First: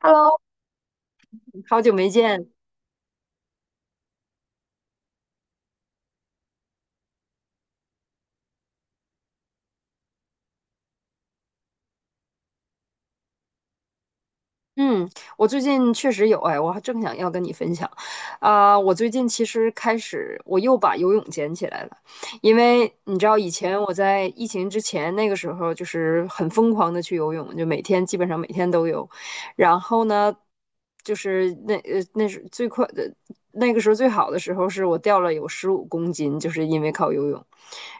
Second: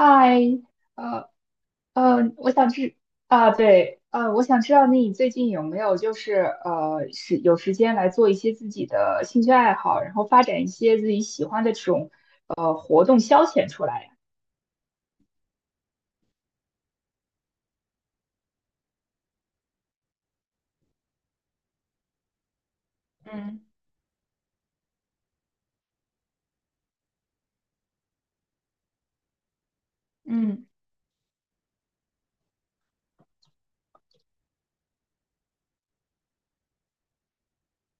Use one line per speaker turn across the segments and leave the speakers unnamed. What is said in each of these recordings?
Hello，
呃
好久没见。
我想知啊，对，我想知道你最近有没有就是是有时间来做一些自己的兴趣爱好，然后发展一些自己喜欢的这种活动消遣出来呀？
嗯，我最近确实有哎，我还正想要跟你分享。啊，我最近其实开始我又把游泳捡起来了，因为你知道以
嗯
前我在疫情之前那个时候就是很疯狂的去游泳，就基本上每天都游。然后呢，
嗯
就是那是最快的那个时候最好的时候是我掉了有15公斤，就是因为靠游泳。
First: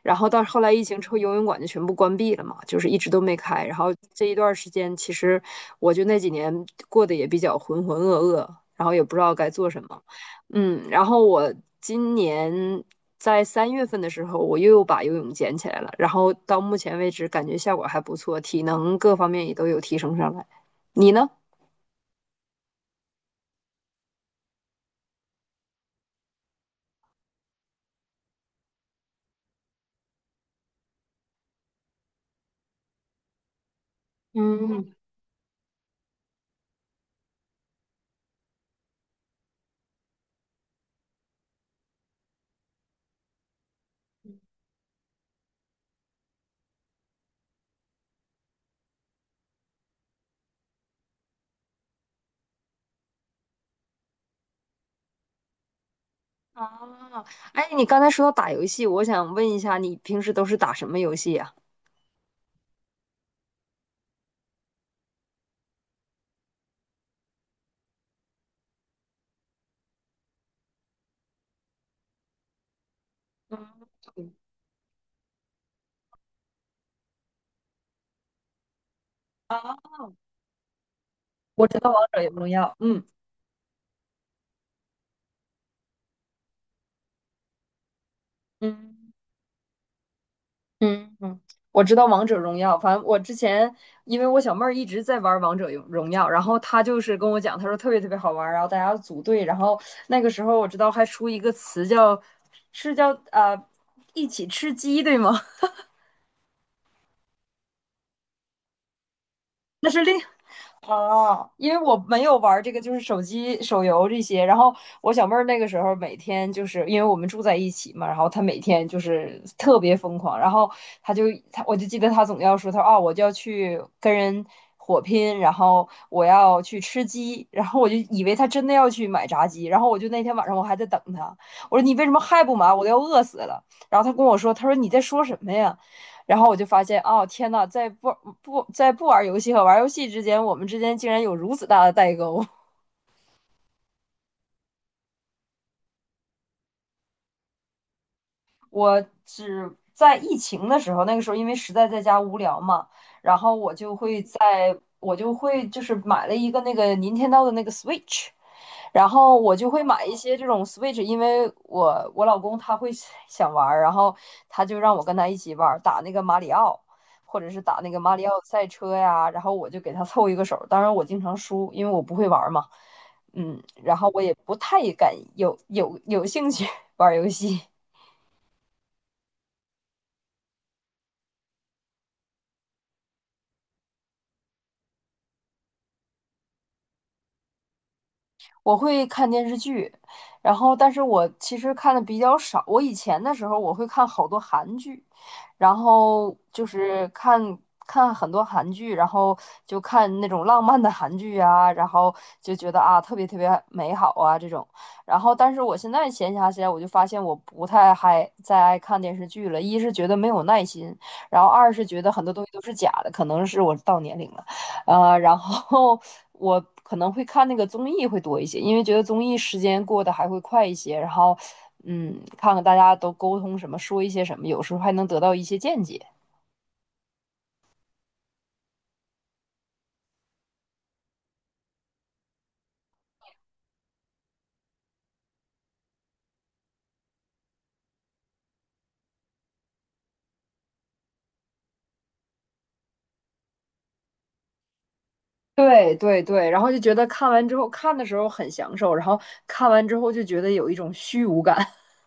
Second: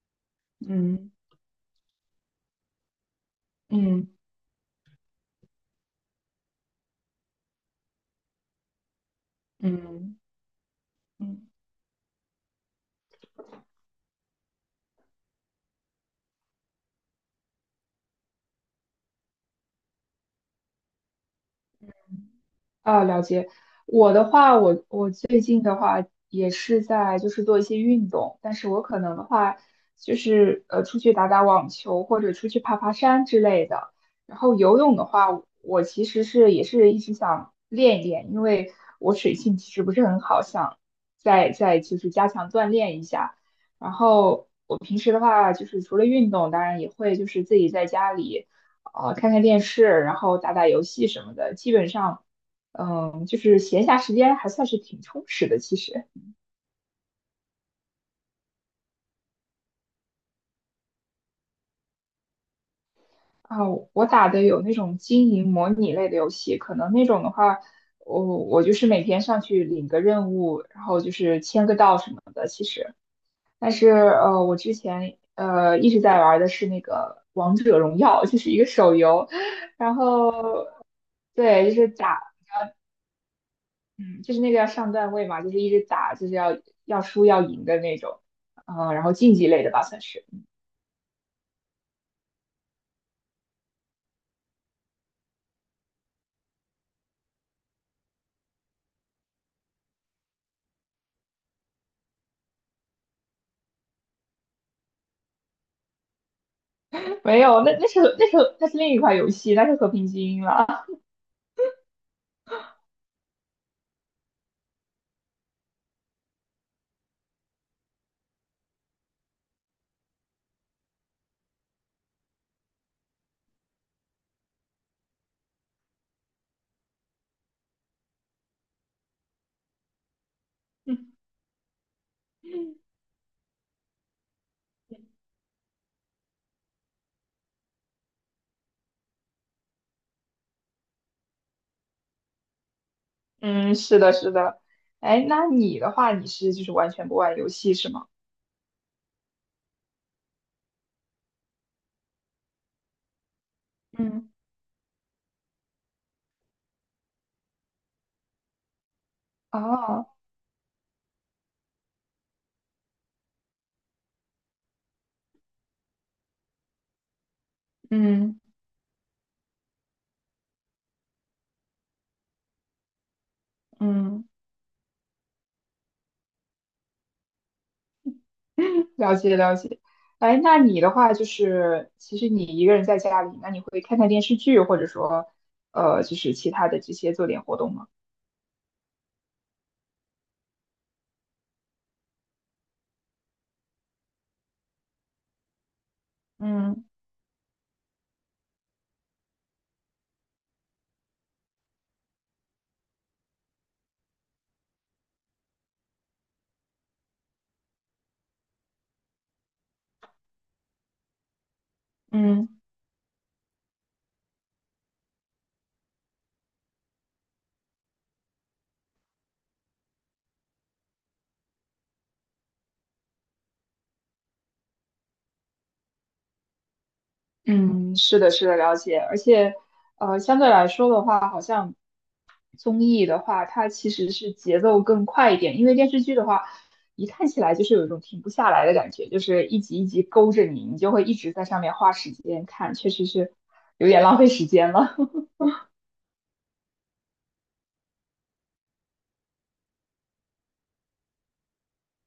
然后到后来疫情之
嗯
后，游泳馆就全部关闭了嘛，就是一直都没开。然后
嗯
这一段时间，其实我就那几年过得也比较浑浑噩噩，然后也不知道该做
嗯
什么。
嗯
嗯，然后
嗯，
我今年在3月份的时候，我又把游泳捡起来了，然后到目前为止感觉效果还不错，体能各方面也都有提升上来。你呢？
啊，了解。我的话，我最近的话也是在就是做一些运动，但是我可能的话就是出去打打网球或者出去爬爬山之类的。然后游
嗯，
泳的话，我其实是也是一直想练一练，因为我水性其实不是很好，想再就是加强锻炼一下。然后我平时的话就是除了运动，当然也会就是自己在家里。看看电视，然后打打游戏什么的，基本上就是闲暇时间还算是挺充实的。其实。
啊。哎，你刚才说到打游戏，我想问一下，你平时都是打什么游戏呀？
啊，我打的有那种经营模拟类的游戏，可能那种的话，我就是每天上去领个任务，然后就是签个到什么的。其实，但是我之前一直在玩的是那个《王者荣耀》，就是一个手游，
嗯，
然后
我
对，就
知
是
道王
打，
者荣耀，嗯
嗯，就是那个要上段位嘛，就是一直打，就是要输要赢的那种，嗯，然
嗯
后竞技类的吧，算是。
嗯嗯，我知道王者荣耀，反正我之前因为我小妹儿一直在玩王者荣耀，然后她就是跟我讲，她说特别特别好玩儿，然后大家组队，然后那个时候我知道还出一个词叫一起吃鸡，对吗？
没有，那是另一款游戏，那是
那
和
是
平
另
精英了。
哦，因为我没有玩这个，就是手机手游这些。然后我小妹儿那个时候每天就是因为我们住在一起嘛，然后她每天就是特别疯狂。然后她就她，我就记得她总要说，她说啊，我就要去跟人火拼，然后我要去吃鸡，然后我就以为她真的要去买炸鸡。然后我就那天晚上我还在等她，我说你为什么还不买？我都要饿死了。然后她跟我说，她说你在说 什么呀？然后我就发现，哦，天呐，在不嗯不在不玩游戏和玩游戏之间，我们之间竟然有如此大的代沟。
嗯，是的，是的。哎，那你的话，你是就是完全不玩游戏是吗？
我只在疫情的时候，那个时候因为实在在家无聊嘛，然后
嗯，
我就会就是买了一个那个 Nintendo 的那个 Switch，然后我就会买
哦，
一些这种 Switch，因为我老公他会 想玩儿，然后他就让我跟他一起玩儿，打那个马里奥，或者是打那个马里奥
嗯
赛车呀，然后我就给他凑一个手儿。当然我经常输，因为我不会玩儿嘛，嗯，然后我
嗯，
也不太敢有兴趣 玩儿游戏。
了解了解。哎，那你的话就是，其实你一个人在家里，那你会看看电视剧，或者说，就是其他的这些做点活动吗？
我会看电视剧，然后但是我其实看的比较少。我以前的时候我会看好多韩剧，然后就
嗯
是看很多韩剧，然后就看那种浪漫的韩剧啊，然后就觉得啊特别特别美好啊这种。然后但是我现在闲暇起来，我就发现我不太还再爱看电视剧了，一是觉得没有耐心，然后二是觉得很多东
嗯，
西都是假的，可能是我到年龄了。然后 我可能会看那个综艺会多一些，因为觉得综艺时间过得还会快一些。然后，嗯，看看大家都沟通什么，说一些什么，有时候还能得到一些见解。
嗯，是的，是的，了解。而且，相对来说的话，好像。综艺的话，它其实是节奏更快一点，因为电视剧的话，一看起来就是有一种停不下来的感觉，就是一集一集勾着你，你就会一直在上面花时间看，确实是有点浪费时间了。
对对对，然后就觉得看完之后看的时候很享受，然后看完之后就觉得有一种虚无感。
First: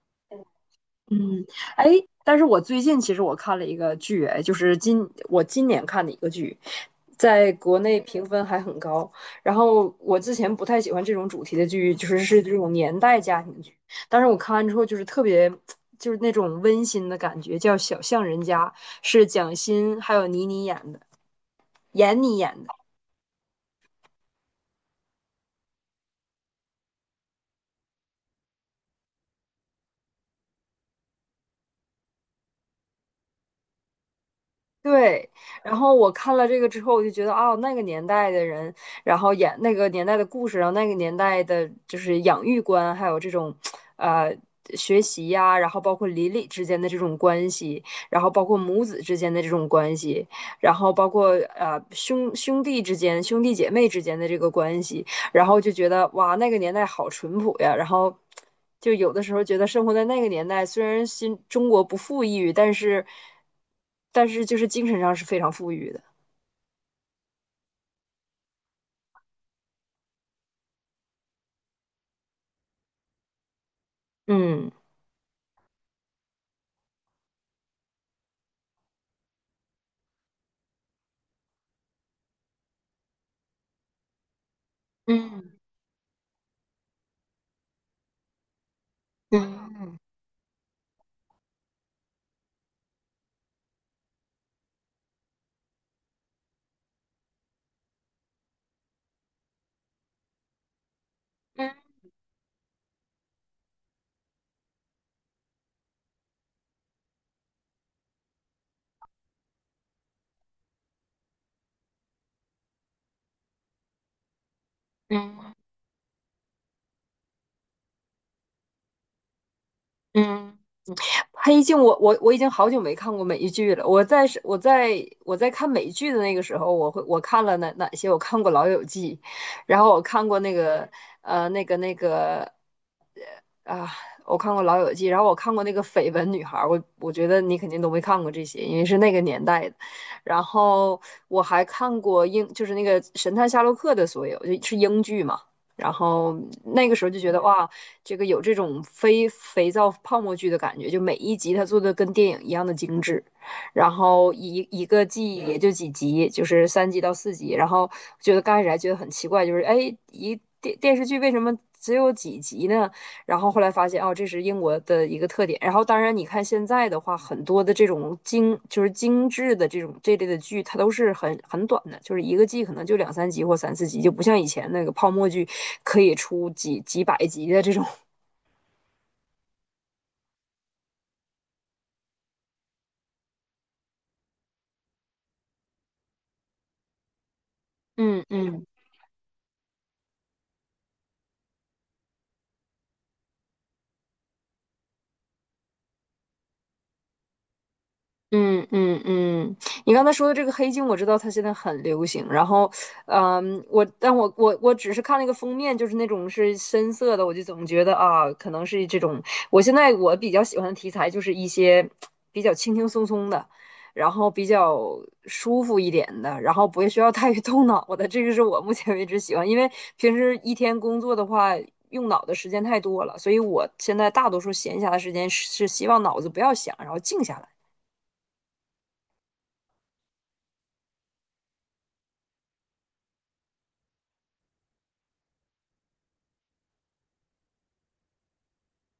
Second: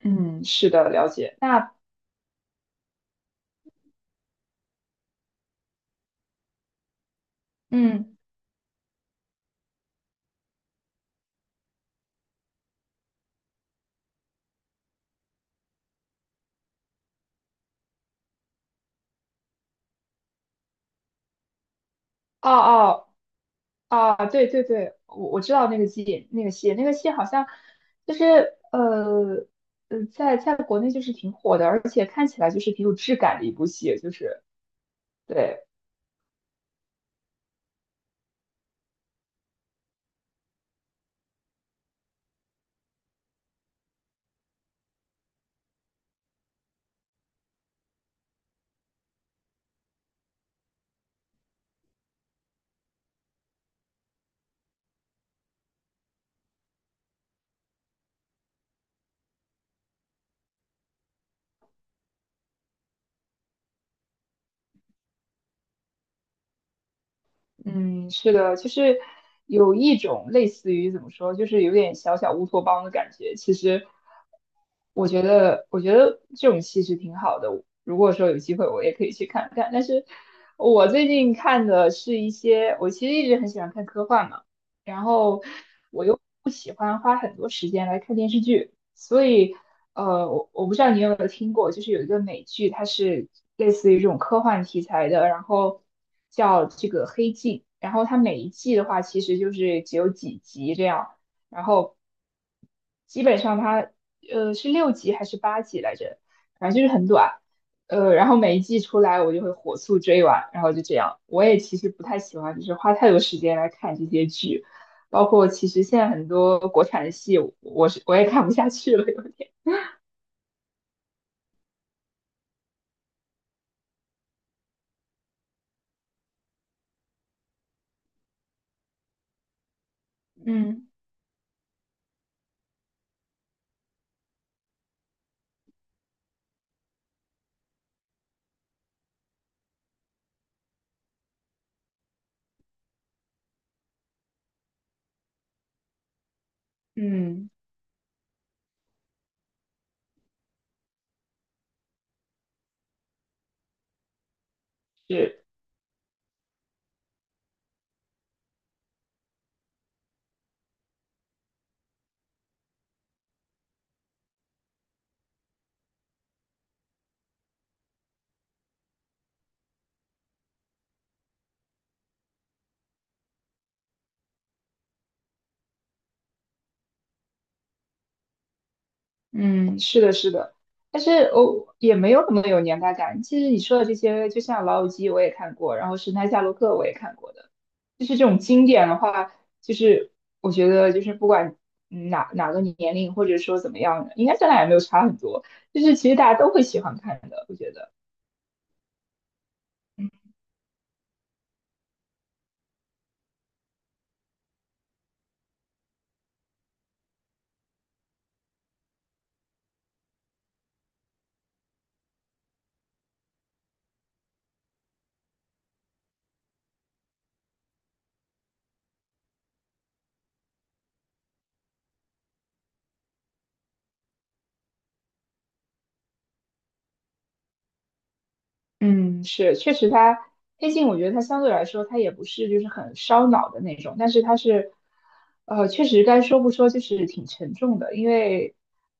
嗯，是的，了
嗯，
解。那，
哎，但是我最近其实我看了一个剧，哎，就是我今年看的一个剧，在国内
嗯，
评分还很高。然后我之前不太喜欢这种主题的剧，就是这种年代家庭剧，但是我看完之后就是特别，就是那种温馨的感觉，叫《小巷人家》，是蒋欣还有倪妮演的，闫妮演
哦
的。
哦，哦，对对对，我知道那个戏，那个戏，那个戏好像就是呃在国内就是挺火的，而且看起来就是挺有质感的一部戏，就是
对，
对。
然后我看了这个之后，我就觉得哦，那个年代的人，然后演那个年代的故事，然后那个年代的就是养育观，还有这种，呃，学习呀、然后包括邻里之间的这种关系，然后包括母子之间的这种关系，然后包括兄弟之间、兄弟姐妹之间的这个关系，然后就觉得哇，那个年代好淳朴呀。然后就有的时候觉得生活在那个年代，虽然新中国不富裕，但是就是精神上是非常富裕的。
嗯，是的，就是有一种类似于怎么说，就是有点小小乌托邦的感觉。其实，
嗯，
我觉得，我觉得这种戏是挺好的。如果说有机会，我也可以去看看。但是我最近看的是一些，我其实一直很喜欢看科幻嘛，然后我又不喜欢花很多时间来看电视剧，所以我不知道你有没有听过，就是有一个美剧，它是类似于这种科幻题材的，然后叫这个《黑镜》，然后它每一季的话其实就是只有几集这样，然后基本上它是六集还是八集来着，反正就是很短。然后每一季出来，我就会火速追完，然后就这样。我也其实不太喜欢，就是花太多时间来看这些剧。包括其实现在很多国产的戏，我也看不下去了，有点。
黑镜我已经好久没看过美剧了。我在看美剧的那个时候，我看了哪些？我看过《老友记》，然后我看过那个
嗯
呃那个那个啊，我看过《老友记》，然后我看过那个《绯闻女孩》，我觉得你肯定都没看过这些，因为是那个年代的。然后我还看过就是那个《神探夏洛克》的所有，就是英剧嘛。然后那个时候就觉得
嗯，
哇，这个有这种非肥皂泡沫剧的感觉，就每一集它做的跟电影一样的精致，然后一个季
是，
也就几集，就是3集到4集。然后觉得刚开始还觉得很奇怪，就是哎，电视剧为什么只有几集呢？然后后来发现，哦，这是英国的一个特点。然后当然，你看现在的话，很多的这种精就是精致的这种这类的剧，它都是很短的，就是一个季可能就两三集或三四集，就不像以前那个泡沫剧可以出几百集的这种。
嗯，是的，是的。但是我，也没有那么有年代感。其实你说的这些，就像《老友记》我也看过，然后《神探夏洛克》我也看过的，就是
嗯
这种 经
嗯。
典的话，就是我觉得就是不管哪个年龄或者说怎么样的，应该咱俩也没有差很多，就是其实大家都会喜欢看的，我觉得。
嗯嗯嗯，你刚
嗯。
才说的这个黑镜，我知道它现在很流行。然后，嗯，我但我我我只是看了一个封面，就是那种是深色的，我就总觉得啊，可能是这种。我现在我比较喜欢的题材就是一些比较轻轻松松的，然后比较舒服一点的，然后不需要太动脑的。这个是我目前为止喜欢，因为平时一天工作的话。用脑的时间太多了，所以我现在大多数闲暇的时间是希望脑子不要想，然后静下来。
嗯，是，确实黑镜，我觉得它相对来说，它也不是就是很烧脑的那种，但是它是，确实该说不说，就是挺沉重的，因为，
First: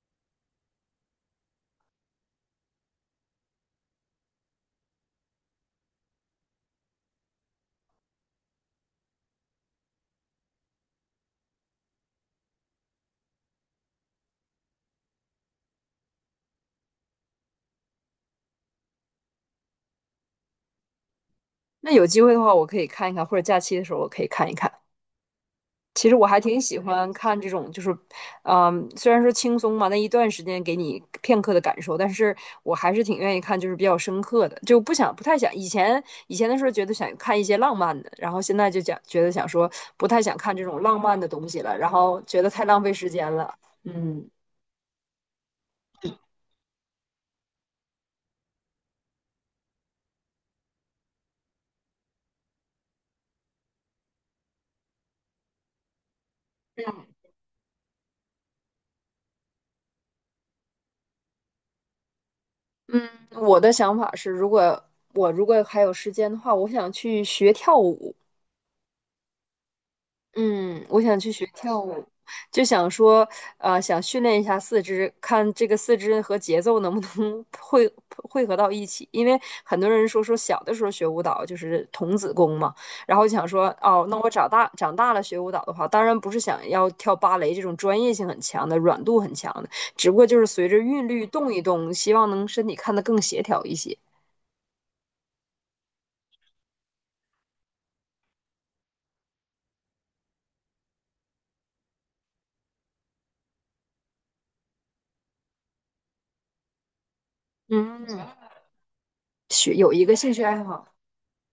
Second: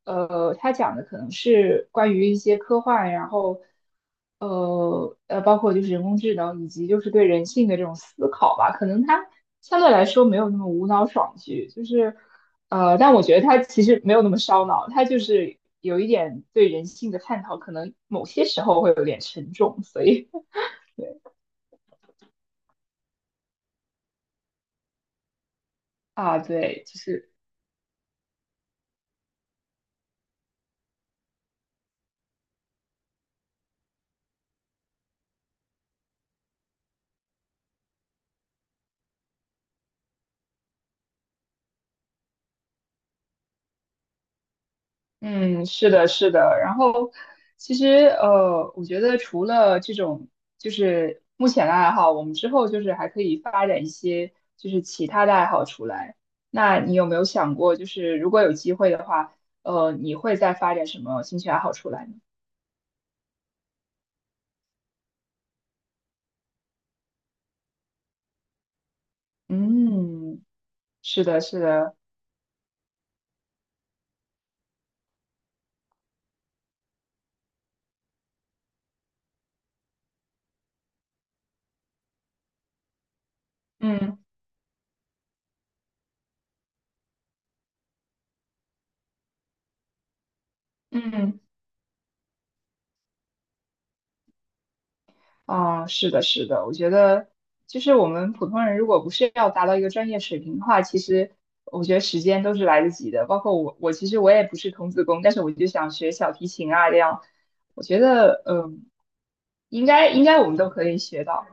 它讲的可能是关于一些科幻，然后，包括就是人工智能以及就是对人性的这种思考吧，可能它相对来说没有那么无脑爽剧，就是。但我觉得他其实没有那么烧脑，他就是有一点对人性的探讨，可能某些时候会有点沉重，所以
那有机会的话，我可以看一看，或者假期的时候我可以看一看。其实 我还
啊，
挺喜
对，就
欢
是
看这种，就是，嗯，虽然说轻松嘛，那一段时间给你片刻的感受，但是我还是挺愿意看，就是比较深刻的，就不想不太想以前的时候觉得想看一些浪漫的，然后现在就讲觉得想说不太想看这种浪漫的东西了，然后觉得太浪费时间了。嗯，
嗯，是的，是的。然后其实我觉得除了这种就是目前的爱好，我们之后就是还可以发展一些就是其他的爱好出来。那你有没有想过，就是如果有机会的话，你会再发展什么兴趣爱好出来呢？
我的想法是，如果还有时间的话，我想去学跳舞。
嗯，
嗯，我想
是
去
的，
学
是
跳
的，
舞，就想说，想训练一下四肢，看这个四肢和节奏能不能 汇合到一起。因为很多人说小的时候学舞蹈就是童子功嘛，然后就想说，哦，那
嗯
我长大了学舞蹈的话，当然不是想要跳芭蕾这种专业性很强的、软度很强的，只不过就是随着韵律
嗯。
动一动，希望能身体看得更协调一些。
啊，是的，是的，我觉得就是我们普通人如果不是要达到一个专业水平的话，其实我觉得时间都是来得及的。包括我，我其实我也不是童子功，但是我就想学小提琴啊，这样我觉
嗯，
得
学
应
有一
该
个
应
兴
该
趣
我们
爱
都可
好，
以学到，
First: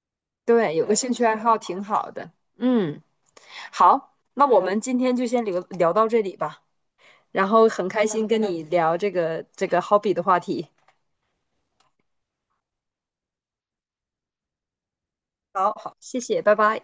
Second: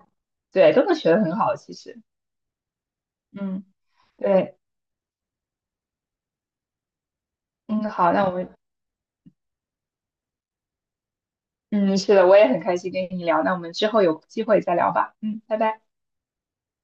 对，
对，
都
有
能
个兴
学得
趣爱
很好。
好
其
挺
实，
好的。嗯。
嗯，
好，那
对，
我们今天就先聊到这里吧。然后很
嗯，
开
好，那
心
我
跟
们
你聊这个 hobby 的话题。
嗯，是的，我也很开心跟你聊，那我们之后有机会再聊吧，嗯，拜
好
拜。
好，谢谢，拜拜。